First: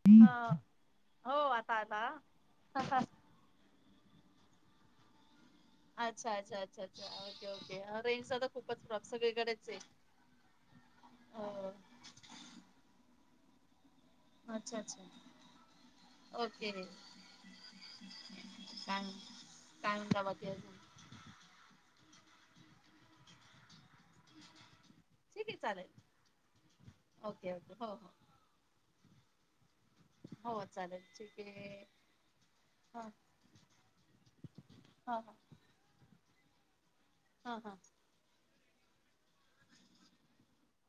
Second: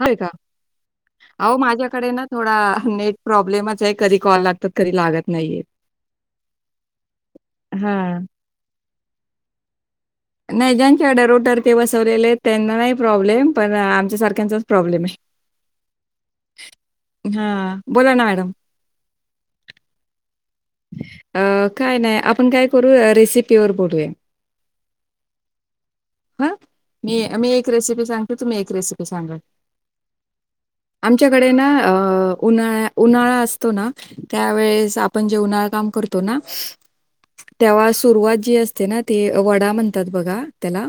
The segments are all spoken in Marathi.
होयं का हा हो अहो आता आला माझ्याकडे ना थोडा नेट प्रॉब्लेमच ये कधी कॉल लागतात कधी लागत नाहीयेत अच्छा अच्छा अच्छा अच्छा ओके ओके हां. रेंजचा खूपच प्रॉप सगळीकडेच आहे नाही ज्यांच्या हो डरोडरके बसवलेले आहेत त्यांना नाही प्रॉब्लेम पण आमच्या सारख. त्यांचाच अच्छा अच्छा प्रॉब्लेमये ओके हं बोला ना मॅडम सांग सांग जा म ते अ काय नाही आपण काय करू रेसिपीवर बोलूया ठीक आहे चालेल हा मी मी ओके एक ओके हो रेसिपी सांग. हो तुम्ही एक रेसिपी सांगल. हो. चालेल ठीक आमच्याकडे ना आहे उन्हाळा हा उन्हाळा असतो ना त्यावेेळेस हा आपण. हा जे उन्हाळ काम करतोना हा हा तेव्हासं सुरुवात जी असते ना ते वडा म्हणतात बघा त्याला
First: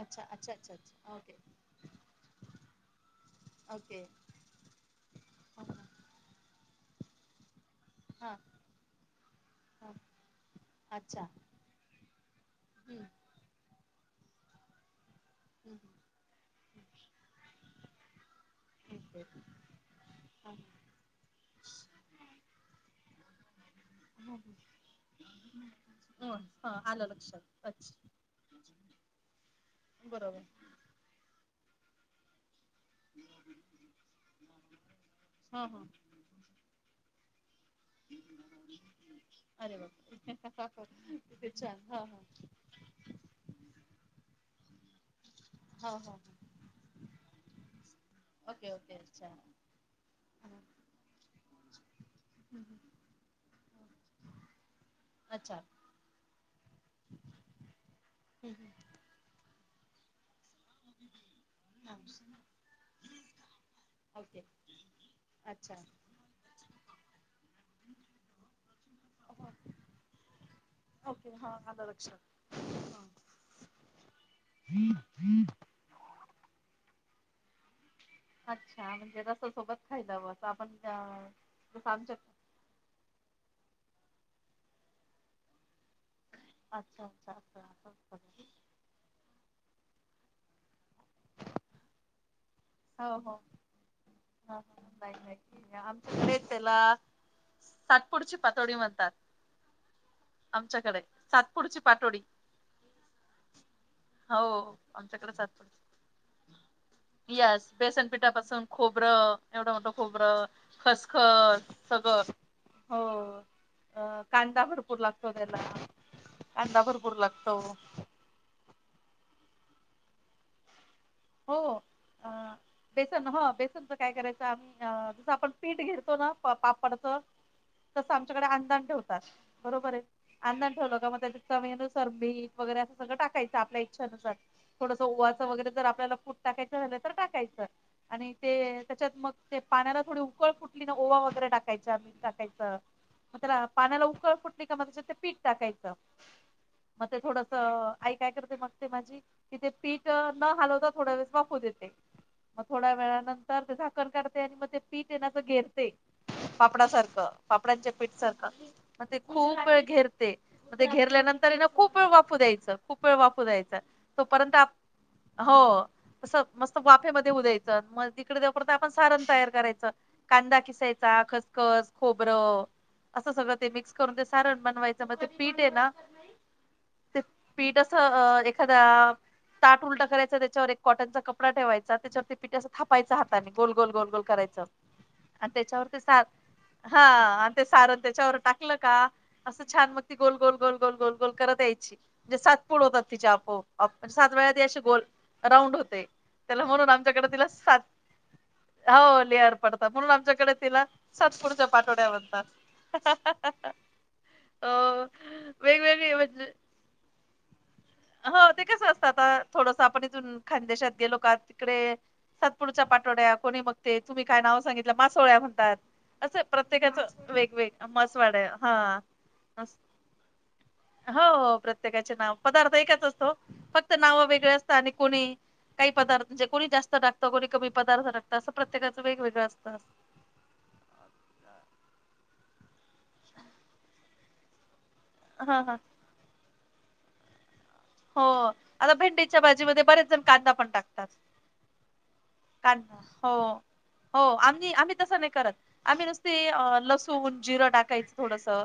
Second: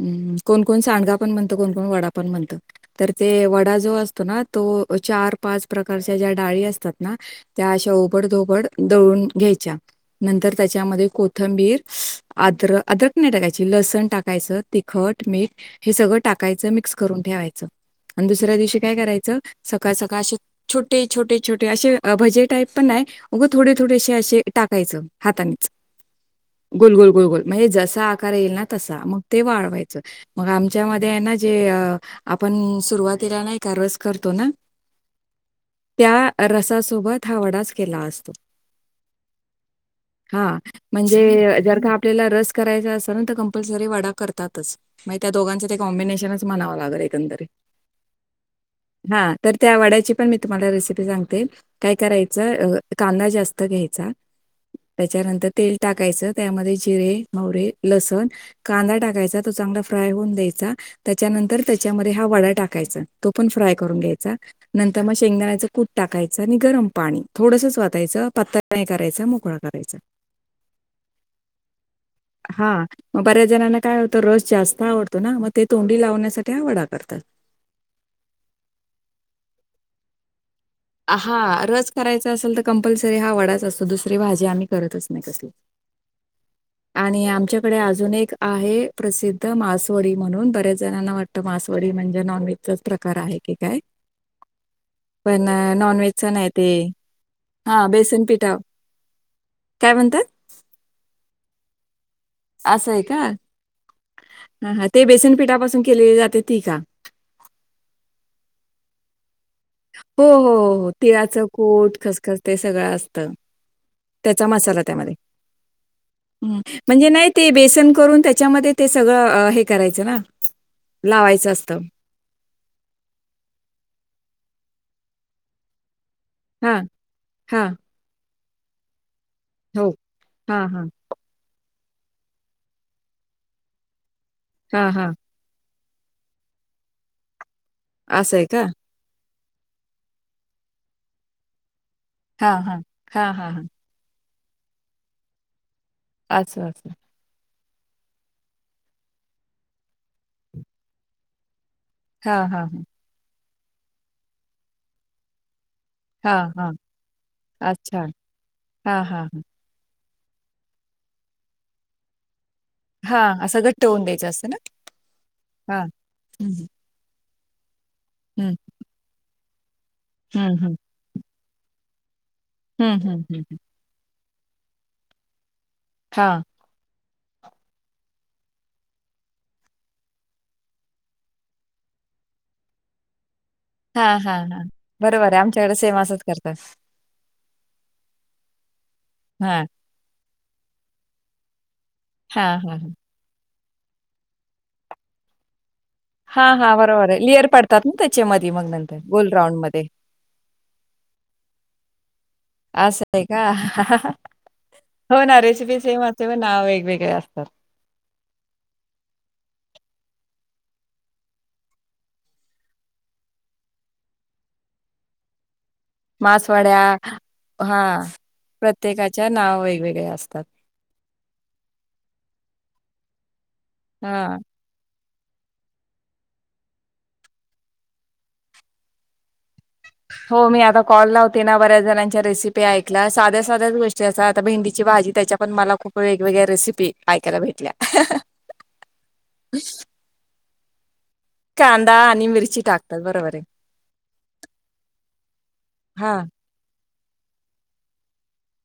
अच्छा अच्छा अच्छा कोणकोण अच्छा सांडगा पण ओके म्हणत कोणकोण वडा पण म्हणत तर ते वडा जो ओके असतो ना चार हा पाच प्रच्या ज्या डाळी असतात ना त्याश. पड हा धोपड दळून घ्यायच्या. हा नंतर त्याच्यामध्ये अच्छा कोथंबीर आद्रक हम्म अद्रक नाही टाकायचे ची लसण टाकायचं तिखट मीठ हम्म हे सगळं टाकायचं मिक्स करून ठेवायचं आणि दुसऱ्या दिवशी काय ओके करायचं सकाळ सकाळ असे छोटे छोटे छोटे असे भजे टाईप. पण नाही. अगं थोडे थोडेसे असे टाकायचं हातानेचं हा हा गोल आलं गोल गोल गोल लक्षात म्हणजे अच्छा जसा. येल ना तसा मग ते वाढवायच बरोबर मग आमच्या म आहे ना जे. आपण सुरुवातीला नाही का रस करतो ना. हा हा. त्या रसासोबत हा वडाच केला असता अरे हा बापरे! किती म्हणजे जर छान का हा हा आपल्याला रास करायचं असेल तं कम्पलसरी वडा करतातंच नाही त्या दोघांचे ते हा हा हा. कॉम्बिनेशनच म्हणावं लागल एकंदरी. Okay okay. हा तर त्या वाड्याची पण मी हम्म, तुम्हाला रेसिपी सांगते काय कराय हम्म. अ कांदा जास्त घ्यायचा. त्याच्यानंतर अच्छा तेल हम्म, टाकायचं त्यामध्ये जिरे मे लसण हम्म. का दा टाकायचा तो चांगला फ्रा होन द्यायचा. त्याच्यानंतर त्याच्यामध्ये हा वडा टाकायचा तो पण फ्राय करून घ्यायचा. ओके नंतर मग शेंगदाण्याचं अच्छा कूट टाकाय च आणि गरम पाणी थोडसचवातायचं पातळ नाही करायचं हो. मोकळा करायचा. ओके हा आलं लक्षात हा मग बऱ्याच जणांना काय होत रस जास्त आवडतो ना मग ते तोंडी लावण्यासाठी हा वडा करतात. अच्छा म्हणजे जसं सोबत खायलावं असं आपण. अ, हा रस जसं आमच्या करायचा असेल तर कंपल्सरी हा वडाच असतो दुसरी भाजी आम्ही करतच नाही कसली. अच्छा आणि अच्छा अच्छा आमच्याकडे असंच अजून एक करतात. आहे. प्रसिद्ध मासवडी म्हणून बऱ्याच जणांना वाटतं मासवडी म्हणजे नॉनव्हेजचाच प्रकार आहे की काय. हां हां बाय बाय. पण अ, नॉनव्हेजचा आमच्याकडे नाही ते त्याला हां, बेसन साठपुडची पिठा पातोळी म्हणतात. काय म्हणतात? आमच्याकडे सातपुडची पाटोडी. असं आहे का ह हा ते आमच्याकडे बेसनपिठापासून केलेली जाते ती का. यास बेसनपीठापासून खोबरं. एवढं मोठं हो, खोबरं हो, हो, हो. तिळाचं खसखस कूट, सगळं खसखस ते सगळं असतं. हो. अ त्याचा कांदा भरपूर लागतो त्याला. ह कांदा म्हणजे भरपूर नाही ते लागतो बेसन करून त्याच्यामध्ये. ते सगळं हे करायचं ना लावायचं हो. असतं. अ बेसन ह बेसनच काय करायचं आम्ही जसं आपण पीठ घेतो ना. हां, पापडच हां. तसं आमच्याकडे अंंदण ठेवतात. हो. बरोबर आहे हां, अंंदन हां. ठेवलं का मग त्याच्या चवीनुसार भीक वगैरे असं सगळं टाकायचं आपल्या इच्छे नुसार. हां, थोडस हां. हाचं वगैरे जर आपल्याला फूट टाकायचं झालं तर टाकायचं आणि असं आहे का? ते त्याच्यात मग ते पाण्याला थोडी उकळ फुटली ना ओवा वगैरे टाकायच्या मीठ हां, टाकायचं हां. हां, मग हां, त्याला हां. पाण्याला उकळ फुटली का मग त्याच्यात पीठ टाकायचं. असच्छा असच्छा. मग ते थोडासा आई काय करते मग माझी किती पीठ न हलवता. थोड्या वेस वाफू देते हां, मग हां, हां. थोड्या वेळा नातं तर ते झाकण करते आणि मग ते पीठ आहे ना ते घेरते. हां, हां. पापड सारखं पापडांच्या अच्छा. पीठ सारखं हां, मग ते हां, हां. खूप वेळ घेरते. म ते घेरल्यानंतरना खूप वेळ वापू द्यायचं. खूप वेळ हां, वापर असं द्यायचा घट्ट होऊन द्यायचं असतं तोपर्यंत ना? हो. हां. हं, हं. मस्त वाफे मधे उ द्यायचं मग तिकडे हं, द आपण सारण तयार करायचं हं, कांदा हं. किसाय खसखस खोबरं हं, हं, अस हं, सगळं हं. ते मिक्स. करून ते सारण बनवायचं मग ते पीठे है ना. हा. ते पीठ असं अ एखादा ताट उलटा करायचं त्याच्यावर एक कॉटनचा कपडा ठेवायचा त्याच्यावरती पिठ्या असं थापायचा हाताने गोल गोल हां, गोलगोल हां, करायच हां. बरोबर आहे आमच्याकडे सेम असच करतात हा आणि ते सारण त्याच्यावर टाकलं का असं हां. छान मग गोल गोल गोल गोल गोल गोल करत यायची म्हणजे हां, हां, सातपुड हां. होतात तिच्या आपो प सात वेळा ते अे गोल राऊंड होते हां, त्याला हां. म्हणून बरोबर आहे. आमच्याकडे तिला लेयर पडतात ना त्याच्यामध्ये मग नंतर गोल हो िहर राउंडमध्ये. पडता म्हणून आमच्याकडे तिला सातपुरच्या पाठोड्यावरतात आ स आहे का हो ना रेसिपी सेम वेगवेगळे असे प म्हणजे नाव वेगवेगळे असतात हो ते कसं असतं आता थोडस आपण इथून खांदेशात गे लोक तिकडे सातपुडच्या पाठोड्या कोणी बगते तुम्ही काय नाव सांगितलं मासोळ्या म्हणतात असं मासवड्या प्रत्येकाच हा वेगवेग मस वाड्या हा प्रत्येकाच्या नाव वेगवेगळे असतात. हो हो प्रत्येकाचे नाव पदार्थ एकच असतो फक्त नाव हा वेगळे असतात आणि कोणी काही पदार्थणजे कोणी जास्त टागतं कोणी कमी पद्थ टात असं प्रत्येकाचं वगळ असत हो मी आता कॉल लावते ना बऱ्याच जणांच्या रेसिपी ऐकला साध्या साध्याच गोष्टी अस आता भेंडीची भाजी. त्याच्या पण हा मला हा खूप वेगवेगळ्या रेसिपी ऐकायला भेटल्या हो आता भेंडीच्या भाजीमध्ये बरेच जण कांदा पण टाकतात कांदा मिरची कांदा टाकतात हो बरोबर आहे. हो आम्ही आम्ही तसं नाही करत आम्ही हा नुसते लस सोहून जिरं टाकायचं थोडसं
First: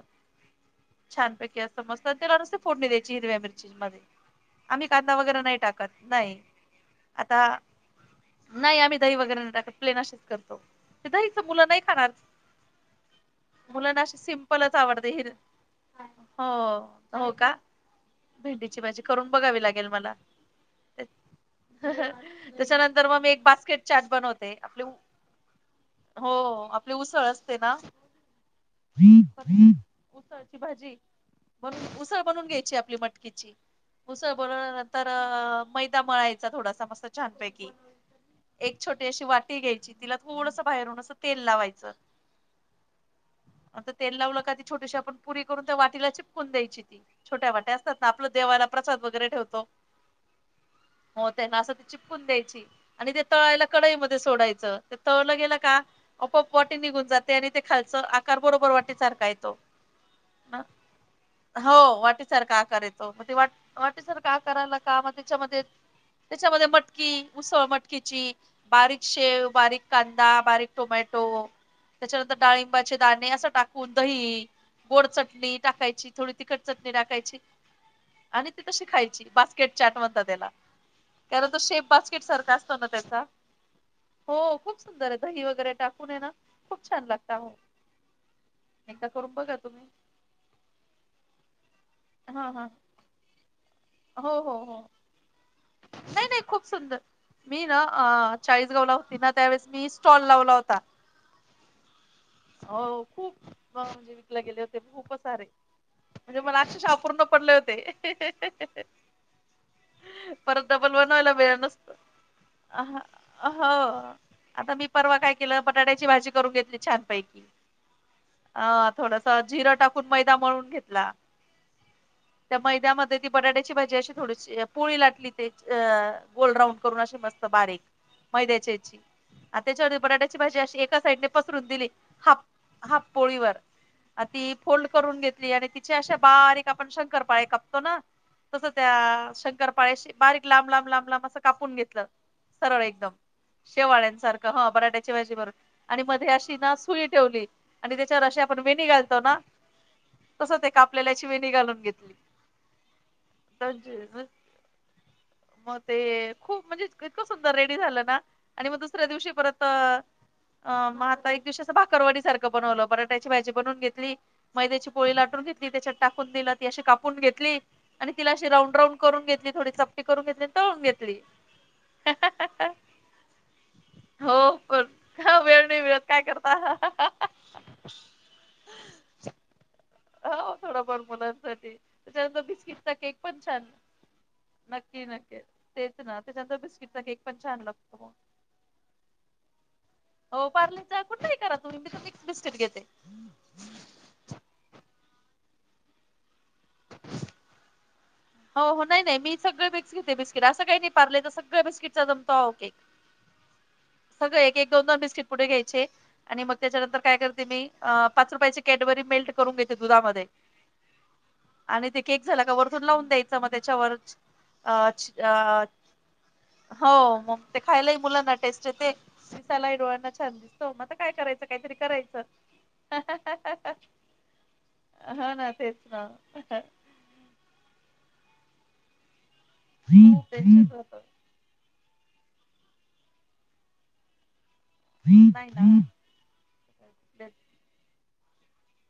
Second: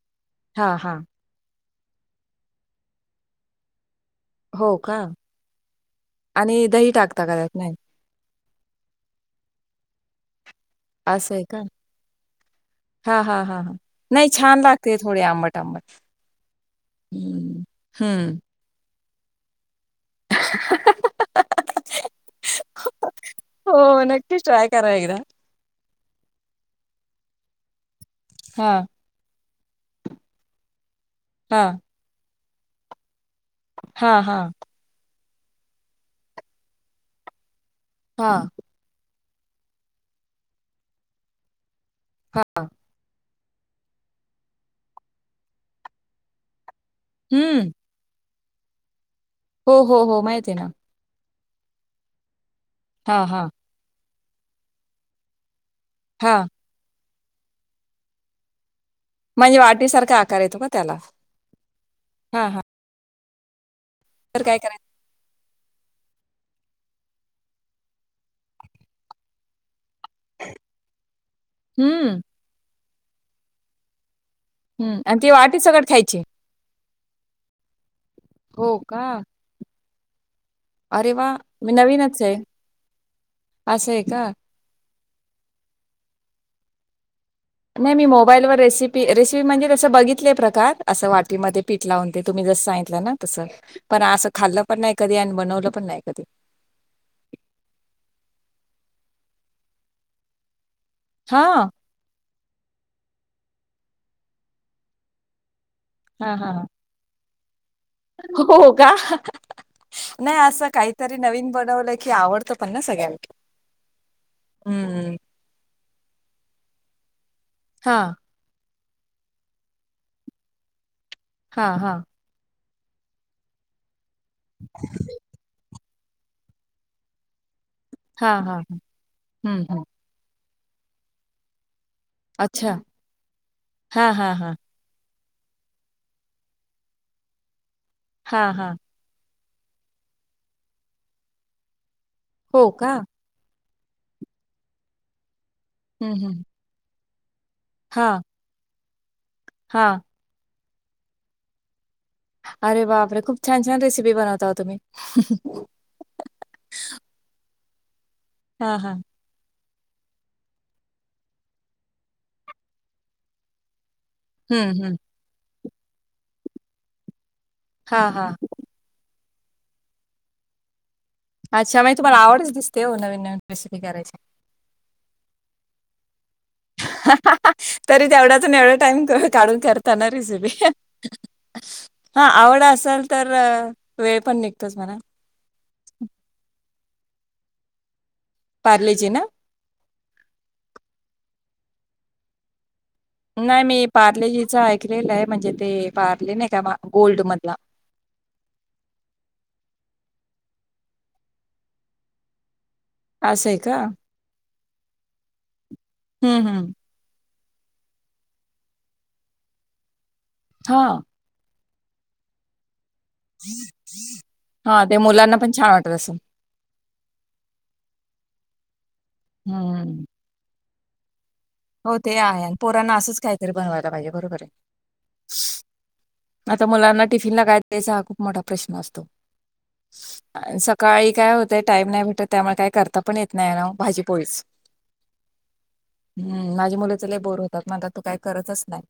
हा हा छानपैकी असं मस्त त्याला नुसते फोडणी द्यायची हिरव्या मिरची मध्ये हो आम्ही का कांदा वगैरे नाही टाकत नाही आणि दही टाकता का आता त्यात नाही नाही आम्ही दही वगैरे नाही टाकत प्लेन अशीच करतो ते असं आहे दहीच का? मुलं नाही खाणार हा हा हा हा मुलांना अशी नाही छान सिम्पलच लागते आवडते थोडे हिर आंबट आंबट हो हम्म हम माझी करून बघावी लागेल मला त्याच्यानंतर मग मी एक हो बास्केट चाट नक्कीच बनवते ट्राय आपले करा एकदा. हो आपले उसळ असते ना हां, उसळची भाजी ब हां, उसळ बनून घ्यायची आपली मट हां, हां, मुसळबरल्या नंतर मैदा मळायचा थोडासा मस्त छानपैकी हा एक छोटी अशी वाटी घ्यायची तिला थोडस बाहेरून असं तेल लावायचं हा हां आ तेल लावलं का ती छोटीशी आपण पुरी करून त्या वाटीला चिपकून द्यायची ती छोट हम्म. वाट्या असतात ना आपल्या देवाना प्रसाद वगैरे ठेवो हो हो हो माहिती आहे ना हो त्यांना असं त चिपकून द्यायची आणि ते हां, हां, तळायला कडई सोडायचं ते तळलं गेलं का हां. आप निघून जाते आणि ते खालच आकार बरोबर वाटेार म्हणजे वाटीसारखा आकार येतो का त्याला? हो वाटे हां, सारखा हां. कय मग ते वा वाटे सर का तर काय करायला करायचं? का मग त्याच्यामध्ये त्याच्यामध्ये मटकी उसळ मटकीची बारीक शेव बारीक कांदा बारीक टोमॅटो हम्म, त्याच्यानंतर डाळिंबाचे दाणे असं टाकून दही हं. गोड आणि ती चटणी वाटी सकट टाकायची खायची? थोडी तट चटणी टाकायची आणि त हो तशी का? खायची बास्केट चाट म्हणत त्याला अरे वाह! त्याला तो मी शेप नवीनच बास्केट आहे. सारखा असतो ना त्याचा असं आहे का? हो खूप सुंदर आहे दही वगैरे टाकून ये ना खूप छान लागत नाही मी मोबाईलवरर रेसिपी रेसिपी बघा म्हणजे तुम्ही तसं बघितय प्रकारात असं वाट म ला तुम्ही हा जस हा सांगितलं ना तस पण अस हो हो खल्लं हो पण नाही कधी बनव नाही नाही खूप सुंदर. मी न अ चाळीसगावला होती ना त्यावेळेस मी स्टॉल लावला होता. हा. हो खूप म्हणजे विकले गेले होते खूपच सारे. हां, म्हणजे हां, मला हां. अक्षरशा अपूर्ण पडले होते. हो का. नाही असं परत डबल काहीतरी बनवायला नवीन वेळ नसतो बनवलं की आवडतं पण ना हां, सगळ्यांना. हो आता मी हम्म परवा काय केलं बटाट्याची भाजी करून घेतली छानपैकी. हा. अ थोडस जिरं टाकून मैदा मळून घेतला. हा हा. त्या मैद्यामध्ये ती बटाट्याची भाजी अशी थोडीशी पोळी लाटली. ते अ, गोल राऊड करून मस्तबारीक, हा हा मैद्याच्या हिची, अन् हम्म हम्म त्याच्यावर बटाटा ची भाजी अशी एका साईडने पसरून दिली, हाफ, अच्छा हाफ पोळी वर, हा अन हा ती हा फोल्ड करून घेतली आणि तिची अशे बारीक आपण शंकरपाळे कापतो ना. हा तस हा त्या शंकरपाळ्याशी बारीक लांब लांब लांब लांब असं कापून घेतलं. हो सरळ का एकदम, शेवाळ्यांसारखं हा बराट्याची भाजी भरून, आणि हम्म मध्ये हम्म अशी ना खूळी ठेवली, आणि हा त्याच्यावर अशी आपण वेनी घालतो ना. हा. तसं ते कापल्याल्याची वेणी घालून घेतली. अरे बापरे! खूप छान-छान रेसिपी बनवता ओ तुम्ही. म ते खूप म्हणजे इतकं सुंदर रेडी झालं ना, आणि हा मग हा दुसऱ्या दिवशी परत त, अ म आता एक दिवशी असं भाकरवाडी सारखं बनवलं बटाट्याची भाजी बनवून घेतली. हम्म मैद्याची हम्म पोळी लाटून घेतली त्याच्यात टाकून दिल ती अशी कापून घेतली, हा आणि हा तिला अशी राऊंड राऊंड करून घेतली थोडी चपटी करून घेतली. तळून घेतली, अच्छा म्हणजे तुम्हाला आवडच दिसते हो नवीन नवीन रेसिपी करायची हो पण वेळ नाही मिळत काय करता. तरी तेवढ्यातून एवढा टाइम काढून कर त ना रेसिपी, हो थोडंफार मुलांसाठी हा त्याच्यानंतर आवडा बिस्किटचा असल केक तर पण छान वेळ पण निघतोच म्हणा. नक्की नक्की तेच ना त्याच्यानंतर बिस्किटचा केक पण छान लागतो. पारलेजी ना. हो पार्लचा कुठला ही करा तुम्ही मी तर मिक्स बिस्किट घेते. नाही मी पार्लेजीचं ऐकलेलं आहे म्हणजे ते पार्ले नाही का गोल्ड मधला. हो हो नाही नाही मी सगळे मिक्स घेते बिस्किट असं काही नाही पारलेच सगळ्या बिस्किटचा जमतो अहो केक. असं आहे का? सगळे एक एक दोन दोन बिस्किट पुडे घ्यायचे, आणि हम्म मग हम्म. त्याच्यानंतर काय करा ते मी अ पाच रुपयाची कॅटबरी मेल्ट करून घेते दुधामध्ये. हा. आणि ते केक झाला का वरतून लावून द्यायचं मग त्याच्यावर, हा ते अच्छ मुलांना पण आ छान वाटत असेल. हो मग ते खायलाही मुलांना टेस्ट येते, दिसालाही हम्म. डोळ्यांना छान दिसतो मग काय कराय हो ते आहे आणि पोरांना असंच काहीतरी बनवायला पाहिजे बरोबर आहे. ह न तेच ना. आता मुलांना टिफिनला काय दायचा हा खूप मोठा प्रश्न असतो. टेन्शन होतं सकाळी काय हो ते टाईम नाही भेटत त्यामुळे काय करता पण येत नाही ना ओ भाजी पोळीच. [unintelligible] नाही ना. हम्म माझी मुले तर लय बोर होतात म्हणतात तू काय करतच नाही.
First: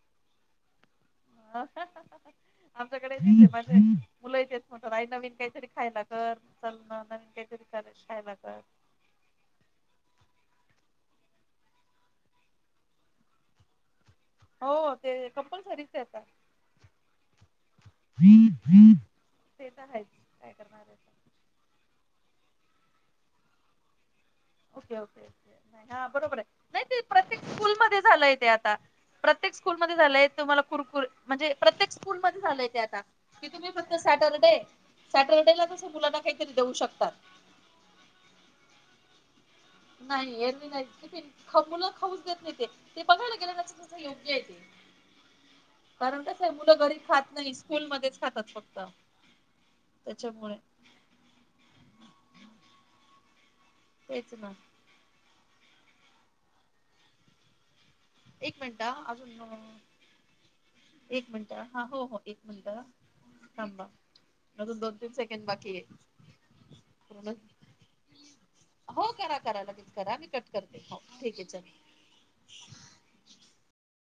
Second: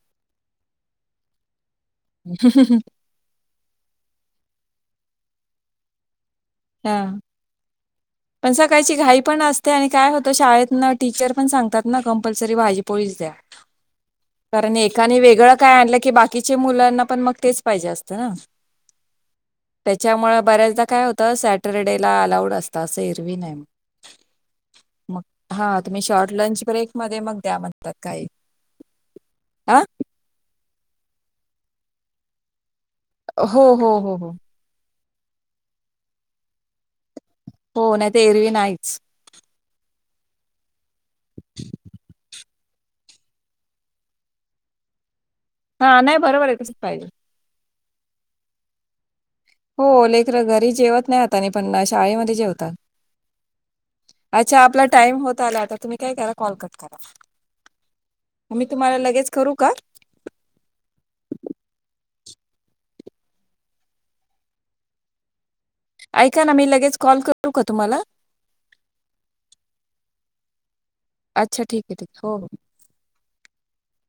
[unintelligible] [unintelligible] मुलही तेच म्हणतात आई नवीन काहीतरी खायला कर. चल ना नवीन काहीतरी कर खायला कर. निघायचे घाई पण अस ते आणि काय होत शाळेत ना टीचर पण सांगतात ना कंपल्सरी भाजीपोळीच द्या. कारण हो एकाने ते वेगळं काय कंपल्सरीच आणलं आहे की आता. बाकीच्या मुलांना पण मग तेच पाहिजे असत ववि [inaudible] त्याच्यामुळे बऱ्याचदा काय होत. तर सॅटरडे ला अलाउड असत असं एरवी नाही. ओके मग ओके तुम्ही हा शॉर्ट बरोबर आहे. लंच नाही ब्रेक ते मध्ये मग प्रत्येक द्या स्कूल म्हणतात मध्ये काही झालंय ते आता, प्रत्येक स्कूल हा मध्ये झालंय तुम्हाला कुरकुर म्हणजे प्रत्येक स्कूल मध्ये झालंय ते आता. कि हो तुम्ही हो फक्त हो हो सॅटरडे सॅटरडेला तसं मुलांना काहीतरी देऊ शकतात. हो नाही ते एरवी नाहीच. नाही येरवी नाही टिफिन मुला खाऊन देत नाही ते- ते बघायला गेल्या तस योग्य आहे ते हा नाही कारण कस बरोबर आहे मुलं तसंच घरी पाहिजे खात नाही. स्कूलमध्येच खातात फक्त. हो लेकर त्याच्यामुळे घरी जेवत नाही आता आणि पण शाळेमध्ये जेवतात. तेच ना अच्छा आपला टाइम होत आला आता तुम्ही काय करा कॉल कट करा? एक मी मिनिट तुम्हाला हा लगेच करू का? अजून एक मिनिट हा हो हो एक मिनिटं. थांबा अूनन दोन तीन सेकेंद बाकी आहे. ऐका ना मी लगेच कॉल पूर्ण करू का तुम्हाला? हो करा-करा लगेच करा मी क करते हो. आहे अच्छा चल ठीक आहे ठीक हो.